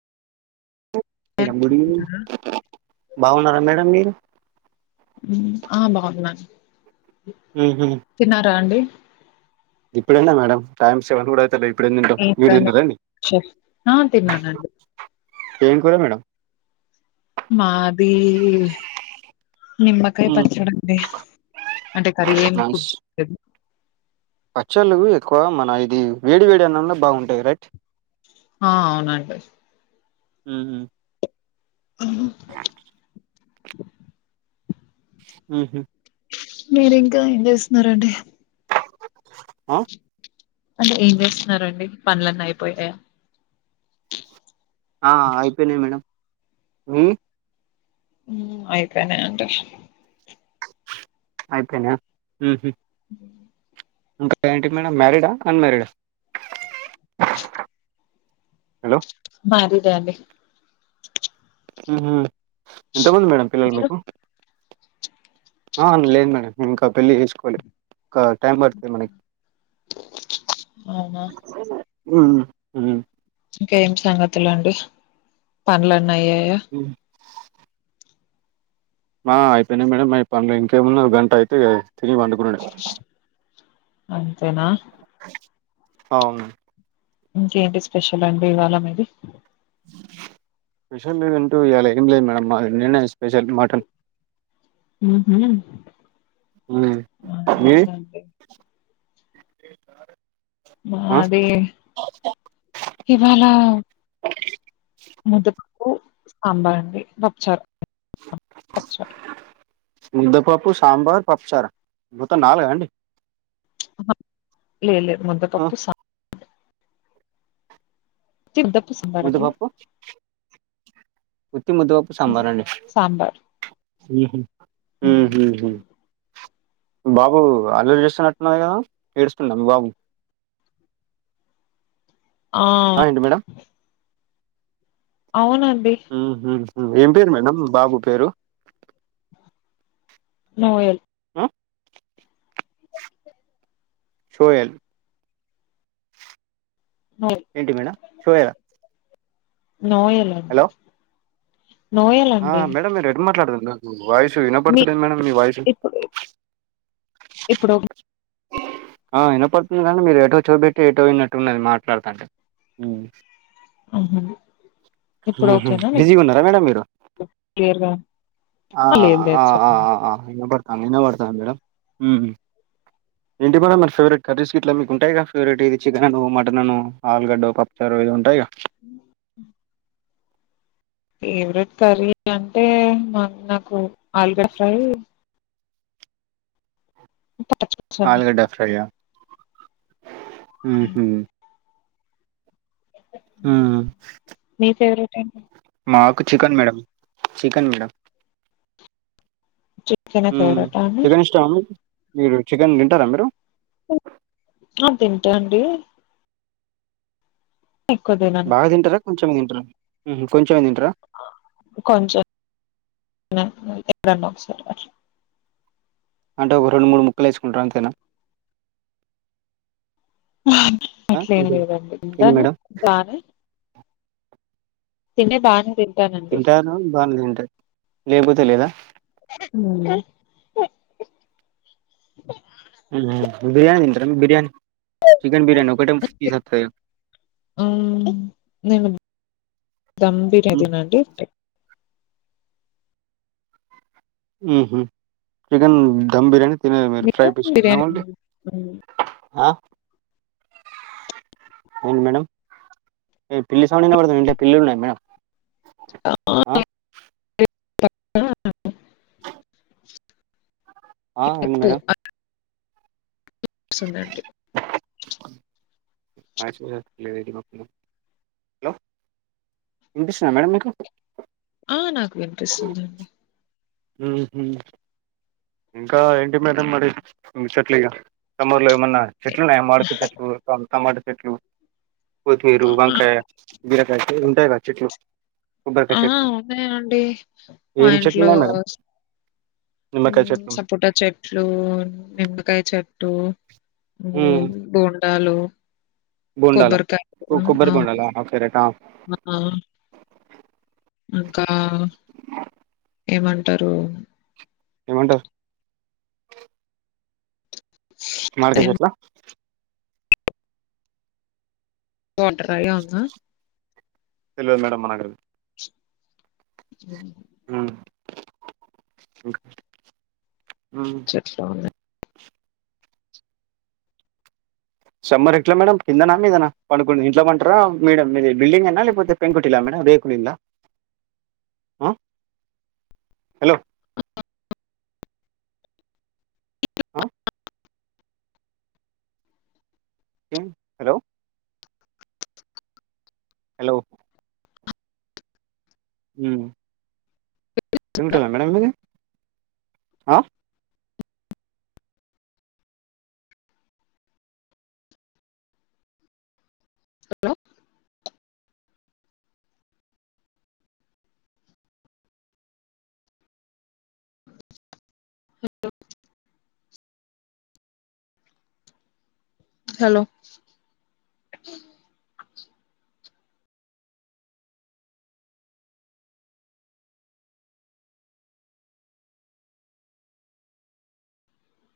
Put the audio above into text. Madam good evening బాగున్నారా madam మీరు ఆ బాగున్నాను తిన్నారా అండి ఇప్పుడే నా మేడం టైం సెవెన్ కూడా అయితలే ఇప్పుడేం తింటాం మీరు తిన్నారండి [unintelligible] ఆ తిన్నానండి ఏం కూర మేడం మాదీ నిమ్మకాయ ఉమ్ పచ్చడండి అంటే కర్రీ ఏం నైస్ కుక్ చేయలేదు పచ్చళ్ళు ఎక్కువ మన ఇది వేడి వేడి అన్నంలో బాగుంటాయ్ రైట్ ఆ అవునండి హమ్మ్ [inaudible] ఉహు మీరు ఇంకా ఏం చేస్తున్నారండి ఆ అంటే ఏం చేస్తున్నారండి పనులన్నీ అయిపోయాయా ఆ అయిపోయినై మేడం హుమ్ హ్ అయిపోనాయి అండి అయిపోయినయా ఉహు [inaudible] ఇంకా ఏంటి మేడం మ్యారీడా అన్మారీడా హలో మ్యారీడ్ ఏ అండి ఉహు ఎంతమంది మేడం పిల్లలు మీరు? మీకు ఆ లేదు మేడం ఇంకా పెళ్లి చేసుకోలే ఇంకా టైం పడుతుంది మనకి అవునా! [inaudible] ఉమ్ ఉమ్ ఉ ఇంకా ఏం సంగతులండి పనులన్నీ అయ్యాయా హా అయిపోయినాయి మేడమ్ అ పన్లు ఇంకేమున్నా ఒక గంట అయితే తిని పండుకునుడే అంతేనా అవును ఇంకేంటి స్పెషల్ అండి ఇవాళ మీది స్పెషల్ అంటు ఇయల ఏం లేదు మేడమ్ మా నిన్ననే స్పెషల్ మటన్ హూ హు మీది ఆ మాది ఇవాళ ముద్ద పప్పు సాంబార్ అండి పప్పు చారు పప్పుచారు ముద్దపప్పు, సాంబార్, పప్పుచార మొత్తం నాలుగ అండి. లే లేదు ఆ ముద్దపప్పు సా తప్పు సంబారాల ముద్దపప్పు ఉత్తి ముద్దపప్పు, సాంబార్ అండి సాంబార్ ఉహ హు హ్మ్. హు హూ బాబు అలోచచస్తున్నట్టున్నాది, కదా ఏడుస్తున్నాడా మీ బాబు. ఆ ఏంటి మేడం అవునం ఉ హూ హు ఏం పేరు మేడం మీ బాబు పేరు నోయల్ [unintelligible] సోయల్ నోయల్ ఏంటి మేడం సోయల్ ఆ నోయలండి ఆ మేడం ఎటు మాట్లాడదాం. నాకు వయిసు విన మీ పడుతులే మేడం మీ వయిసు ఇప్పుడు ఇప్పుడు ఆ వినపడుతుంది కాని మీరు ఎటో చూపెట్టి ఏటో వినట్టున్నది. మాట్లాడుతంటే ఉ ఆహా హు ఇప్పుడు హు ఓకేనా మీకు బిజీగా ఉన్నారా, మేడం మీరు క్లియర్గా ఆ లేదు లేదు ఆ ఆ చెప్పండి ఆ వినబడుతుంది. అ వినపడుతుందా మేడం ఇంటి మ మ సవర కర్రీస్ ఇట్లా మీకు ఉంటాయక ఫేవరెట్ ఇది చికెన్ అను, మటన్ అను, ఆలుగడ్డ పప్పుచారు, ఇవి ఉంటాయిగా. అ ఫేవరెట్ కర్రీ అంటే మా నాకు ఆలుగడ్డ ఫ్రై పచ్చిపులుసు అండి ఆలుగడ్డ ఫ్రై అ ఉ హ మీ ఫేవరెట్ ఏ ఒక చికెన్ మేడం, చికెన్ మేడం. చికెనే హ్మ్ ఫేవరెటా అండి చికెన్ ఇష్టమా మీక్ మీరు చికెన్ తింటారా మీరు తింటాండి. ఎక్కువ తినను కొంచెం తింటార హ్మ్ కొంచ కొంచం ఎప్పుడన్నా ఒకసారి అట్లా అంట ఒక రెండు మూడు ముక్కలు వేసుకుంటారు. అంతేనా ఆ అట్లేం ఏంటి లేదండి. ఏంది తింటాను మేడం బానే తింటే బానే తింటాను. తింటారు బాగనే తింటారు. లేకపోతే లేదా ఆ బిర్యానీ తింటారా బిర్యానీ చికెన్ బిరియానీ ఒకట పీస్ వత్తది కదా గంభీర్యతినండి. ఉ హ్మ్ చికెన్ దమ్ బిర్యానీ తినరా మీరు ఫ్రై పీస్ [unintelligible] ఓన్లీ ఏంది మేడం పిల్లి సౌండ్ వినపడతాంది. ఇంట్లో పిల్లులున్నాయి. మేడం ఆ [unintelligible] ఆ అయ్యింది మేడమ్ వస్తుందండి. ఆ [unintelligible] హలో వినిపిస్తుందా మేడం మీకు ఆ నాకు వినిపిస్తుందండి. హ్మ్ ఉ హ్మ్ ఇంకా ఏంటి మేడం మరి చెట్లు ఇగా సమ్మర్లో ఎమ్ మొన్న చెట్లు ఉన్నాయా మామిడికాయ చెట్లు టమాటా చేట్ చెట్లు కొత్తిమీర, వంకాయ, బీరకాయ, ఉంటాయి కదా చెట్లు కొబ్బరికాయ ఆ చెట్లు ఉన్నాయా అండి. మా ఏం చెట్లు ఇంట్లో ఉన్నాయి మేడం హు నిమ్మకాయ చెట్లు సపోటా చెట్లు, నిమ్మకాయ చెట్టు ఉమ్ బోండాలు బోండాల కొబ్బరికాయలు కొబ్బరి ఆ బోండాల ఓకే రైట్ ఆ ఆ ఇంకా ఏమంటారు ఏమంటా మామిడికాయ చెట్ల వాటర్ కాయ ఆ [inaudible] తెలివదు మేడం మనకది హు [inaudible] హు ఇంకా ఉమ్ చెట్ల నే సమ్మరు ఎట్లా మేడం కిందనా మీదనా పడుకుంది ఇంట్లో పంటారా మేడ మీది బిల్డింగేనా లేకపోతే పెంకుటిల్లా మేడం రేకులు ఇల్లా హు హలో హు [inaudible] అ కిమ్ హలో [inaudible] హలో హూ [inaudible] తింటాదా మేడం మిది అ హాలో హలో హలో